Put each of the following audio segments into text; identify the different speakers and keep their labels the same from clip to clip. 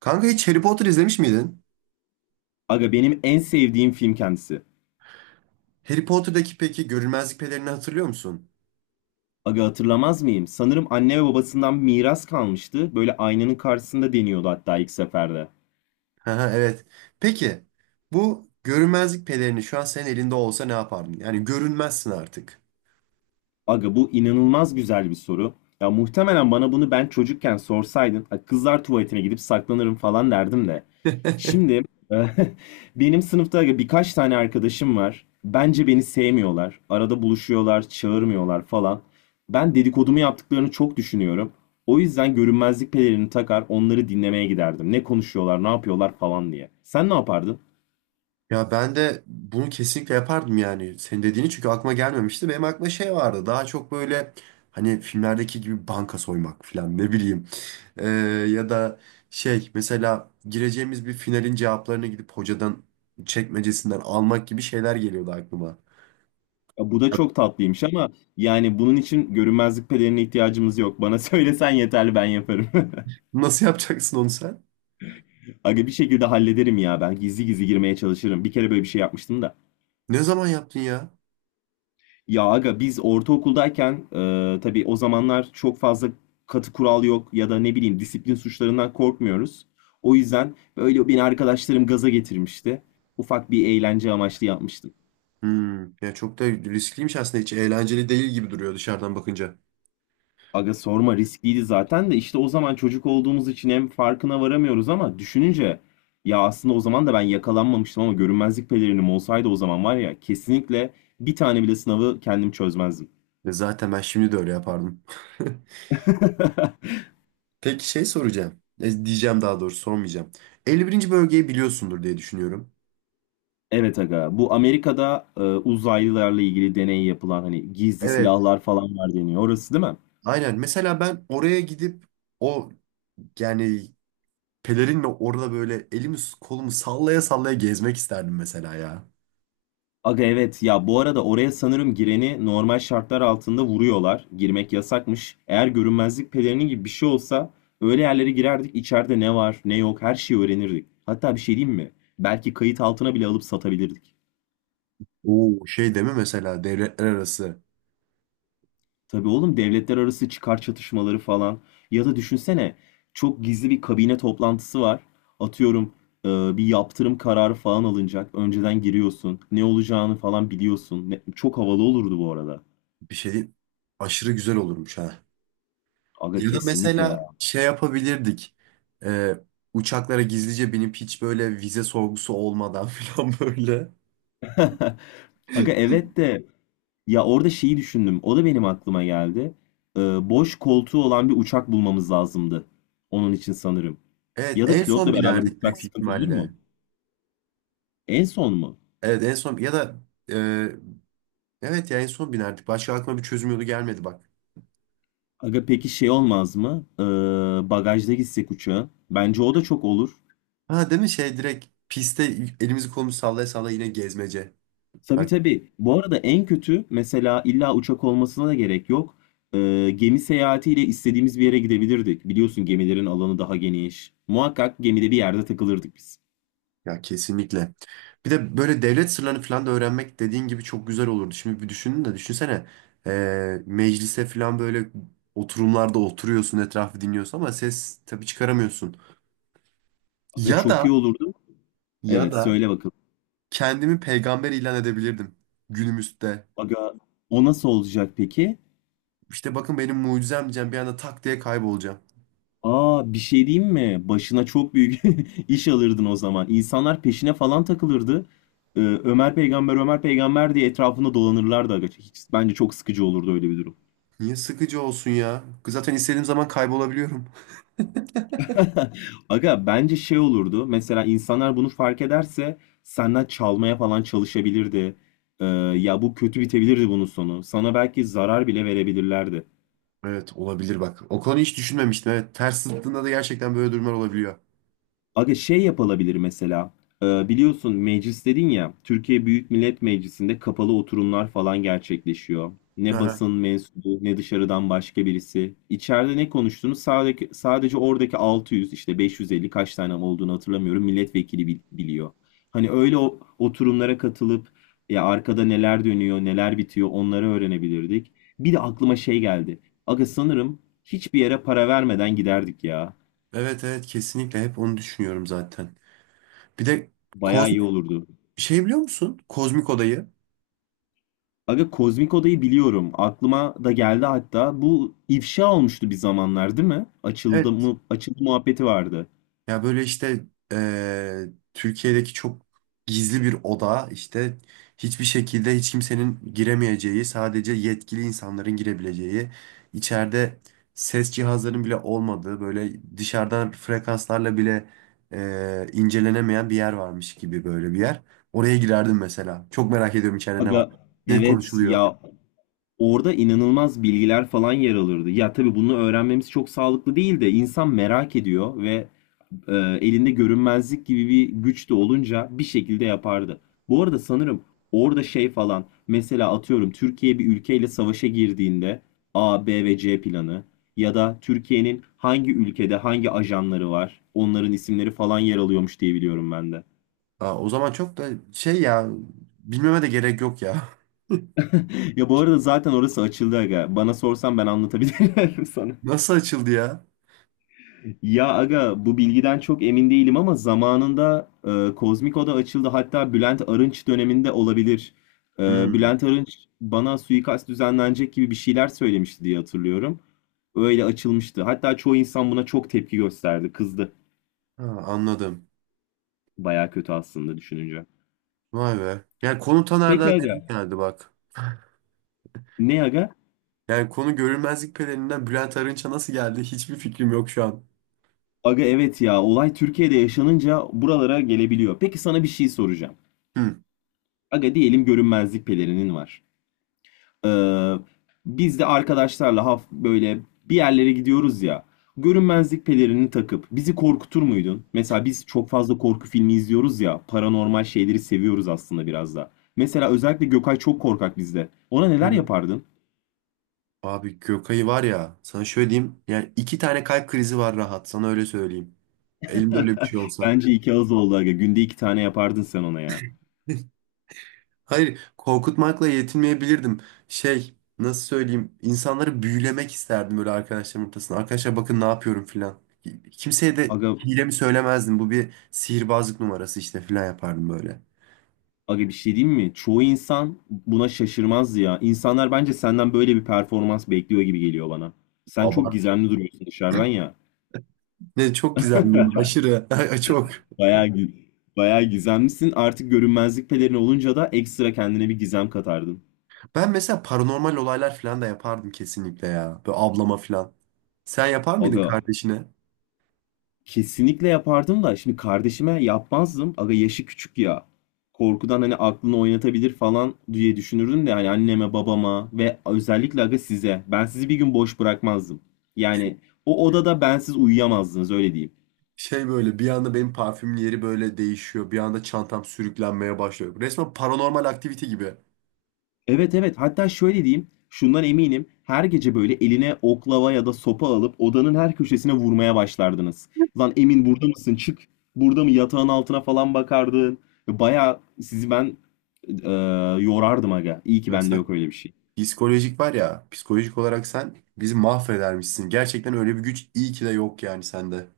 Speaker 1: Kanka hiç Harry Potter izlemiş miydin?
Speaker 2: Aga benim en sevdiğim film kendisi.
Speaker 1: Harry Potter'daki peki görünmezlik pelerini hatırlıyor musun?
Speaker 2: Aga hatırlamaz mıyım? Sanırım anne ve babasından miras kalmıştı. Böyle aynanın karşısında deniyordu hatta ilk seferde.
Speaker 1: Haha, evet. Peki bu görünmezlik pelerini şu an senin elinde olsa ne yapardın? Yani görünmezsin artık.
Speaker 2: Aga bu inanılmaz güzel bir soru. Ya muhtemelen bana bunu ben çocukken sorsaydın, "Ha, kızlar tuvaletine gidip saklanırım falan derdim de. Şimdi e, benim sınıfta aga birkaç tane arkadaşım var. Bence beni sevmiyorlar. Arada buluşuyorlar, çağırmıyorlar falan. Ben dedikodumu yaptıklarını çok düşünüyorum. O yüzden görünmezlik pelerini takar, onları dinlemeye giderdim. Ne konuşuyorlar, ne yapıyorlar falan diye. Sen ne yapardın?
Speaker 1: Ya ben de bunu kesinlikle yapardım yani. Senin dediğini çünkü aklıma gelmemişti. Benim aklıma şey vardı. Daha çok böyle hani filmlerdeki gibi banka soymak falan ne bileyim. Ee, Ya da şey mesela gireceğimiz bir finalin cevaplarını gidip hocadan çekmecesinden almak gibi şeyler geliyordu aklıma.
Speaker 2: Ya bu da çok tatlıymış ama yani bunun için görünmezlik pelerini ihtiyacımız yok. Bana söylesen yeterli ben yaparım.
Speaker 1: Nasıl yapacaksın onu sen?
Speaker 2: Aga bir şekilde hallederim ya ben gizli gizli girmeye çalışırım. Bir kere böyle bir şey yapmıştım da.
Speaker 1: Ne zaman yaptın ya?
Speaker 2: Ya aga biz ortaokuldayken tabii o zamanlar çok fazla katı kural yok ya da ne bileyim disiplin suçlarından korkmuyoruz. O yüzden böyle beni arkadaşlarım gaza getirmişti. Ufak bir eğlence amaçlı yapmıştım.
Speaker 1: Hmm. Ya çok da riskliymiş aslında. Hiç eğlenceli değil gibi duruyor dışarıdan bakınca.
Speaker 2: Aga sorma riskliydi zaten de işte o zaman çocuk olduğumuz için hem farkına varamıyoruz ama düşününce ya aslında o zaman da ben yakalanmamıştım ama görünmezlik pelerinim olsaydı o zaman var ya kesinlikle bir tane bile sınavı kendim çözmezdim.
Speaker 1: Ya zaten ben şimdi de öyle yapardım. Peki şey soracağım. Diyeceğim daha doğrusu, sormayacağım. 51. bölgeyi biliyorsundur diye düşünüyorum.
Speaker 2: Evet aga bu Amerika'da uzaylılarla ilgili deney yapılan hani gizli
Speaker 1: Evet.
Speaker 2: silahlar falan var deniyor orası değil mi?
Speaker 1: Aynen. Mesela ben oraya gidip o, yani pelerinle orada böyle elimi kolumu sallaya sallaya gezmek isterdim mesela ya.
Speaker 2: Aga evet ya bu arada oraya sanırım gireni normal şartlar altında vuruyorlar. Girmek yasakmış. Eğer görünmezlik pelerini gibi bir şey olsa öyle yerlere girerdik, içeride ne var ne yok her şeyi öğrenirdik. Hatta bir şey diyeyim mi? Belki kayıt altına bile alıp satabilirdik.
Speaker 1: Oo şey deme mesela, devletler arası
Speaker 2: Tabii oğlum, devletler arası çıkar çatışmaları falan. Ya da düşünsene, çok gizli bir kabine toplantısı var. Atıyorum e, bir yaptırım kararı falan alınacak. Önceden giriyorsun. Ne olacağını falan biliyorsun. Çok havalı olurdu bu arada.
Speaker 1: bir şey aşırı güzel olurmuş ha.
Speaker 2: Aga
Speaker 1: Ya da
Speaker 2: kesinlikle
Speaker 1: mesela
Speaker 2: ya.
Speaker 1: şey yapabilirdik. Ee, Uçaklara gizlice binip hiç böyle vize sorgusu olmadan falan böyle.
Speaker 2: Aga evet de ya orada şeyi düşündüm. O da benim aklıma geldi. Ee, Boş koltuğu olan bir uçak bulmamız lazımdı. Onun için sanırım.
Speaker 1: Evet,
Speaker 2: Ya da
Speaker 1: en
Speaker 2: pilotla
Speaker 1: son
Speaker 2: beraber
Speaker 1: binerdik
Speaker 2: uçak
Speaker 1: büyük
Speaker 2: sıkıntı olur mu?
Speaker 1: ihtimalle.
Speaker 2: En son mu?
Speaker 1: Evet en son, ya da e, evet ya en son binerdik. Başka aklıma bir çözüm yolu gelmedi bak.
Speaker 2: Aga peki şey olmaz mı? Bagajda gitsek uçağa. Bence o da çok olur.
Speaker 1: Ha değil mi, şey direkt piste elimizi kolumuzu sallaya sallaya yine gezmece.
Speaker 2: Tabii
Speaker 1: Bak,
Speaker 2: tabii. Bu arada en kötü mesela illa uçak olmasına da gerek yok. Gemi seyahatiyle istediğimiz bir yere gidebilirdik. Biliyorsun gemilerin alanı daha geniş. Muhakkak gemide bir yerde takılırdık biz.
Speaker 1: ya kesinlikle. Bir de böyle devlet sırlarını falan da öğrenmek dediğin gibi çok güzel olurdu. Şimdi bir düşünün de düşünsene, meclise falan böyle oturumlarda oturuyorsun, etrafı dinliyorsun ama ses tabii çıkaramıyorsun.
Speaker 2: Aga
Speaker 1: Ya da
Speaker 2: çok iyi olurdu.
Speaker 1: ya
Speaker 2: Evet
Speaker 1: da
Speaker 2: söyle bakalım.
Speaker 1: kendimi peygamber ilan edebilirdim günümüzde.
Speaker 2: Aga o nasıl olacak peki?
Speaker 1: İşte bakın benim mucizem diyeceğim, bir anda tak diye kaybolacağım.
Speaker 2: Aa, bir şey diyeyim mi? Başına çok büyük iş alırdın o zaman. İnsanlar peşine falan takılırdı. Ömer peygamber Ömer peygamber diye etrafında dolanırlardı aga. Hiç, bence çok sıkıcı olurdu öyle bir durum.
Speaker 1: Niye sıkıcı olsun ya? Zaten istediğim zaman kaybolabiliyorum.
Speaker 2: Aga bence şey olurdu. Mesela insanlar bunu fark ederse senden çalmaya falan çalışabilirdi. Ya bu kötü bitebilirdi bunun sonu. Sana belki zarar bile verebilirlerdi.
Speaker 1: Evet olabilir bak. O konuyu hiç düşünmemiştim. Evet, ters zıttığında da gerçekten böyle durumlar olabiliyor.
Speaker 2: Aga şey yapılabilir mesela. Biliyorsun meclis dedin ya. Türkiye Büyük Millet Meclisi'nde kapalı oturumlar falan gerçekleşiyor.
Speaker 1: Hı
Speaker 2: Ne
Speaker 1: hı.
Speaker 2: basın mensubu ne dışarıdan başka birisi. İçeride ne konuştuğunu sadece oradaki 600, işte 550, kaç tane olduğunu hatırlamıyorum, milletvekili biliyor. Hani öyle oturumlara katılıp ya arkada neler dönüyor neler bitiyor onları öğrenebilirdik. Bir de aklıma şey geldi. Aga sanırım hiçbir yere para vermeden giderdik ya.
Speaker 1: Evet, evet, kesinlikle hep onu düşünüyorum zaten. Bir de
Speaker 2: Bayağı
Speaker 1: kozmik
Speaker 2: iyi olurdu.
Speaker 1: şey biliyor musun? Kozmik odayı.
Speaker 2: Aga Kozmik Oda'yı biliyorum. Aklıma da geldi hatta. Bu ifşa olmuştu bir zamanlar değil mi? Açıldı
Speaker 1: Evet.
Speaker 2: mı, açıldı muhabbeti vardı.
Speaker 1: Ya böyle işte eee, Türkiye'deki çok gizli bir oda işte, hiçbir şekilde hiç kimsenin giremeyeceği, sadece yetkili insanların girebileceği, içeride ses cihazlarının bile olmadığı, böyle dışarıdan frekanslarla bile incelenemeyen bir yer varmış gibi böyle bir yer. Oraya girerdim mesela. Çok merak ediyorum içeride ne var.
Speaker 2: Aga
Speaker 1: Ne
Speaker 2: evet
Speaker 1: konuşuluyor.
Speaker 2: ya, orada inanılmaz bilgiler falan yer alırdı. Ya tabii bunu öğrenmemiz çok sağlıklı değil de insan merak ediyor ve e, elinde görünmezlik gibi bir güç de olunca bir şekilde yapardı. Bu arada sanırım orada şey falan, mesela atıyorum Türkiye bir ülkeyle savaşa girdiğinde A, B ve C planı ya da Türkiye'nin hangi ülkede hangi ajanları var, onların isimleri falan yer alıyormuş diye biliyorum ben de.
Speaker 1: Aa, o zaman çok da şey ya, bilmeme de gerek yok ya.
Speaker 2: Ya bu arada zaten orası açıldı aga. Bana sorsan ben anlatabilirim sana.
Speaker 1: Nasıl açıldı ya?
Speaker 2: Ya aga bu bilgiden çok emin değilim ama zamanında Kozmik Oda açıldı. Hatta Bülent Arınç döneminde olabilir. E,
Speaker 1: Hmm.
Speaker 2: Bülent Arınç bana suikast düzenlenecek gibi bir şeyler söylemişti diye hatırlıyorum. Öyle açılmıştı. Hatta çoğu insan buna çok tepki gösterdi. Kızdı.
Speaker 1: Ha, anladım.
Speaker 2: Baya kötü aslında düşününce.
Speaker 1: Vay be. Yani konu
Speaker 2: Peki
Speaker 1: Taner'den nereye
Speaker 2: aga.
Speaker 1: geldi bak.
Speaker 2: Ne aga?
Speaker 1: Yani konu görünmezlik pelerinden Bülent Arınç'a nasıl geldi, hiçbir fikrim yok şu an.
Speaker 2: Aga evet ya, olay Türkiye'de yaşanınca buralara gelebiliyor. Peki sana bir şey soracağım.
Speaker 1: Hmm.
Speaker 2: Aga diyelim görünmezlik pelerinin var. Ee, Biz de arkadaşlarla böyle bir yerlere gidiyoruz ya. Görünmezlik pelerini takıp bizi korkutur muydun? Mesela biz çok fazla korku filmi izliyoruz ya. Paranormal şeyleri seviyoruz aslında biraz da. Mesela özellikle Gökay çok korkak bizde. Ona
Speaker 1: Hı
Speaker 2: neler
Speaker 1: hı.
Speaker 2: yapardın?
Speaker 1: Abi Gökay'ı var ya, sana şöyle diyeyim. Yani iki tane kalp krizi var rahat, sana öyle söyleyeyim. Elimde öyle bir şey olsa.
Speaker 2: Bence iki ağız oldu aga. Günde iki tane yapardın sen ona ya.
Speaker 1: Hayır, korkutmakla yetinmeyebilirdim. Şey, nasıl söyleyeyim, insanları büyülemek isterdim böyle arkadaşlarım ortasında. Arkadaşlar bakın ne yapıyorum filan. Kimseye de
Speaker 2: Aga,
Speaker 1: hilemi söylemezdim. Bu bir sihirbazlık numarası işte filan yapardım böyle.
Speaker 2: aga, bir şey diyeyim mi? Çoğu insan buna şaşırmaz ya. İnsanlar bence senden böyle bir performans bekliyor gibi geliyor bana. Sen çok
Speaker 1: Abart.
Speaker 2: gizemli duruyorsun dışarıdan ya.
Speaker 1: Ne çok güzel değil, aşırı. Ay, çok.
Speaker 2: Bayağı gü- Bayağı gizemlisin. Artık görünmezlik pelerin olunca da ekstra kendine bir gizem katardın.
Speaker 1: Ben mesela paranormal olaylar filan da yapardım kesinlikle ya. Böyle ablama filan. Sen yapar mıydın
Speaker 2: Aga
Speaker 1: kardeşine?
Speaker 2: kesinlikle yapardım da şimdi kardeşime yapmazdım. Aga yaşı küçük ya. Korkudan hani aklını oynatabilir falan diye düşünürdüm de hani anneme, babama ve özellikle aga size. Ben sizi bir gün boş bırakmazdım. Yani o odada bensiz uyuyamazdınız, öyle diyeyim.
Speaker 1: Şey, böyle bir anda benim parfümün yeri böyle değişiyor. Bir anda çantam sürüklenmeye başlıyor. Resmen paranormal aktivite gibi.
Speaker 2: Evet evet, hatta şöyle diyeyim, şundan eminim her gece böyle eline oklava ya da sopa alıp odanın her köşesine vurmaya başlardınız. Lan Emin burada mısın, çık, burada mı, yatağın altına falan bakardın. Baya sizi ben e, yorardım aga, iyi ki bende
Speaker 1: Mesela
Speaker 2: yok öyle bir şey.
Speaker 1: psikolojik var ya, psikolojik olarak sen bizi mahvedermişsin. Gerçekten öyle bir güç iyi ki de yok yani sende.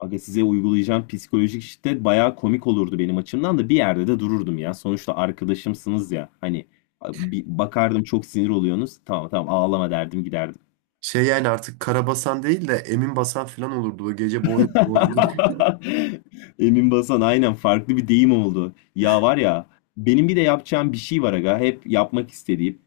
Speaker 2: Aga size uygulayacağım psikolojik şiddet baya komik olurdu, benim açımdan da bir yerde de dururdum ya. Sonuçta arkadaşımsınız ya, hani bir bakardım çok sinir oluyorsunuz, tamam tamam ağlama derdim giderdim.
Speaker 1: Şey, yani artık Karabasan değil de Emin Basan falan olurdu o gece boy bozdu.
Speaker 2: Emin Basan, aynen farklı bir deyim oldu. Ya var ya, benim bir de yapacağım bir şey var aga, hep yapmak istediğim.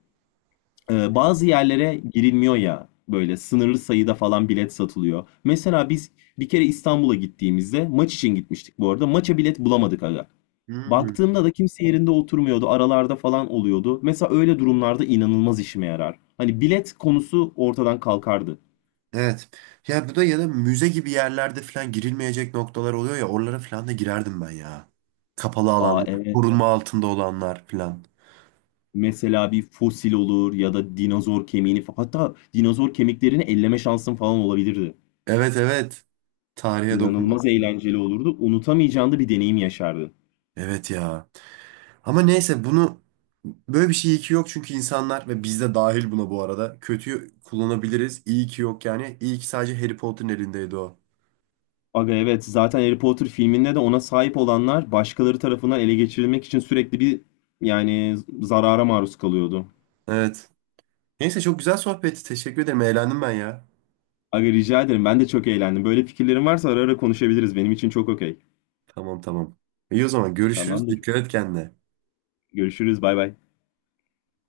Speaker 2: Bazı yerlere girilmiyor ya, böyle sınırlı sayıda falan bilet satılıyor. Mesela biz bir kere İstanbul'a gittiğimizde maç için gitmiştik, bu arada maça bilet bulamadık aga.
Speaker 1: Hmm,
Speaker 2: Baktığımda da kimse yerinde oturmuyordu, aralarda falan oluyordu. Mesela öyle durumlarda inanılmaz işime yarar. Hani bilet konusu ortadan kalkardı.
Speaker 1: evet. Ya bu da, ya da müze gibi yerlerde falan girilmeyecek noktalar oluyor ya, oralara falan da girerdim ben ya. Kapalı
Speaker 2: Aa
Speaker 1: alanlar,
Speaker 2: evet.
Speaker 1: korunma altında olanlar falan.
Speaker 2: Mesela bir fosil olur ya da dinozor hatta dinozor kemiklerini elleme şansın falan olabilirdi.
Speaker 1: Evet, evet. Tarihe dokunmak
Speaker 2: İnanılmaz
Speaker 1: falan.
Speaker 2: eğlenceli olurdu. Unutamayacağın da bir deneyim yaşardı.
Speaker 1: Evet ya. Ama neyse bunu, böyle bir şey iyi ki yok çünkü insanlar ve biz de dahil buna, bu arada kötüyü kullanabiliriz. İyi ki yok yani. İyi ki sadece Harry Potter'ın elindeydi o.
Speaker 2: Aga evet, zaten Harry Potter filminde de ona sahip olanlar başkaları tarafından ele geçirilmek için sürekli bir, yani zarara maruz kalıyordu.
Speaker 1: Evet. Neyse, çok güzel sohbetti. Teşekkür ederim. Eğlendim ben ya.
Speaker 2: Aga rica ederim, ben de çok eğlendim. Böyle fikirlerin varsa ara ara konuşabiliriz. Benim için çok okey.
Speaker 1: Tamam, tamam. İyi, o zaman görüşürüz.
Speaker 2: Tamamdır.
Speaker 1: Dikkat et kendine.
Speaker 2: Görüşürüz bay bay.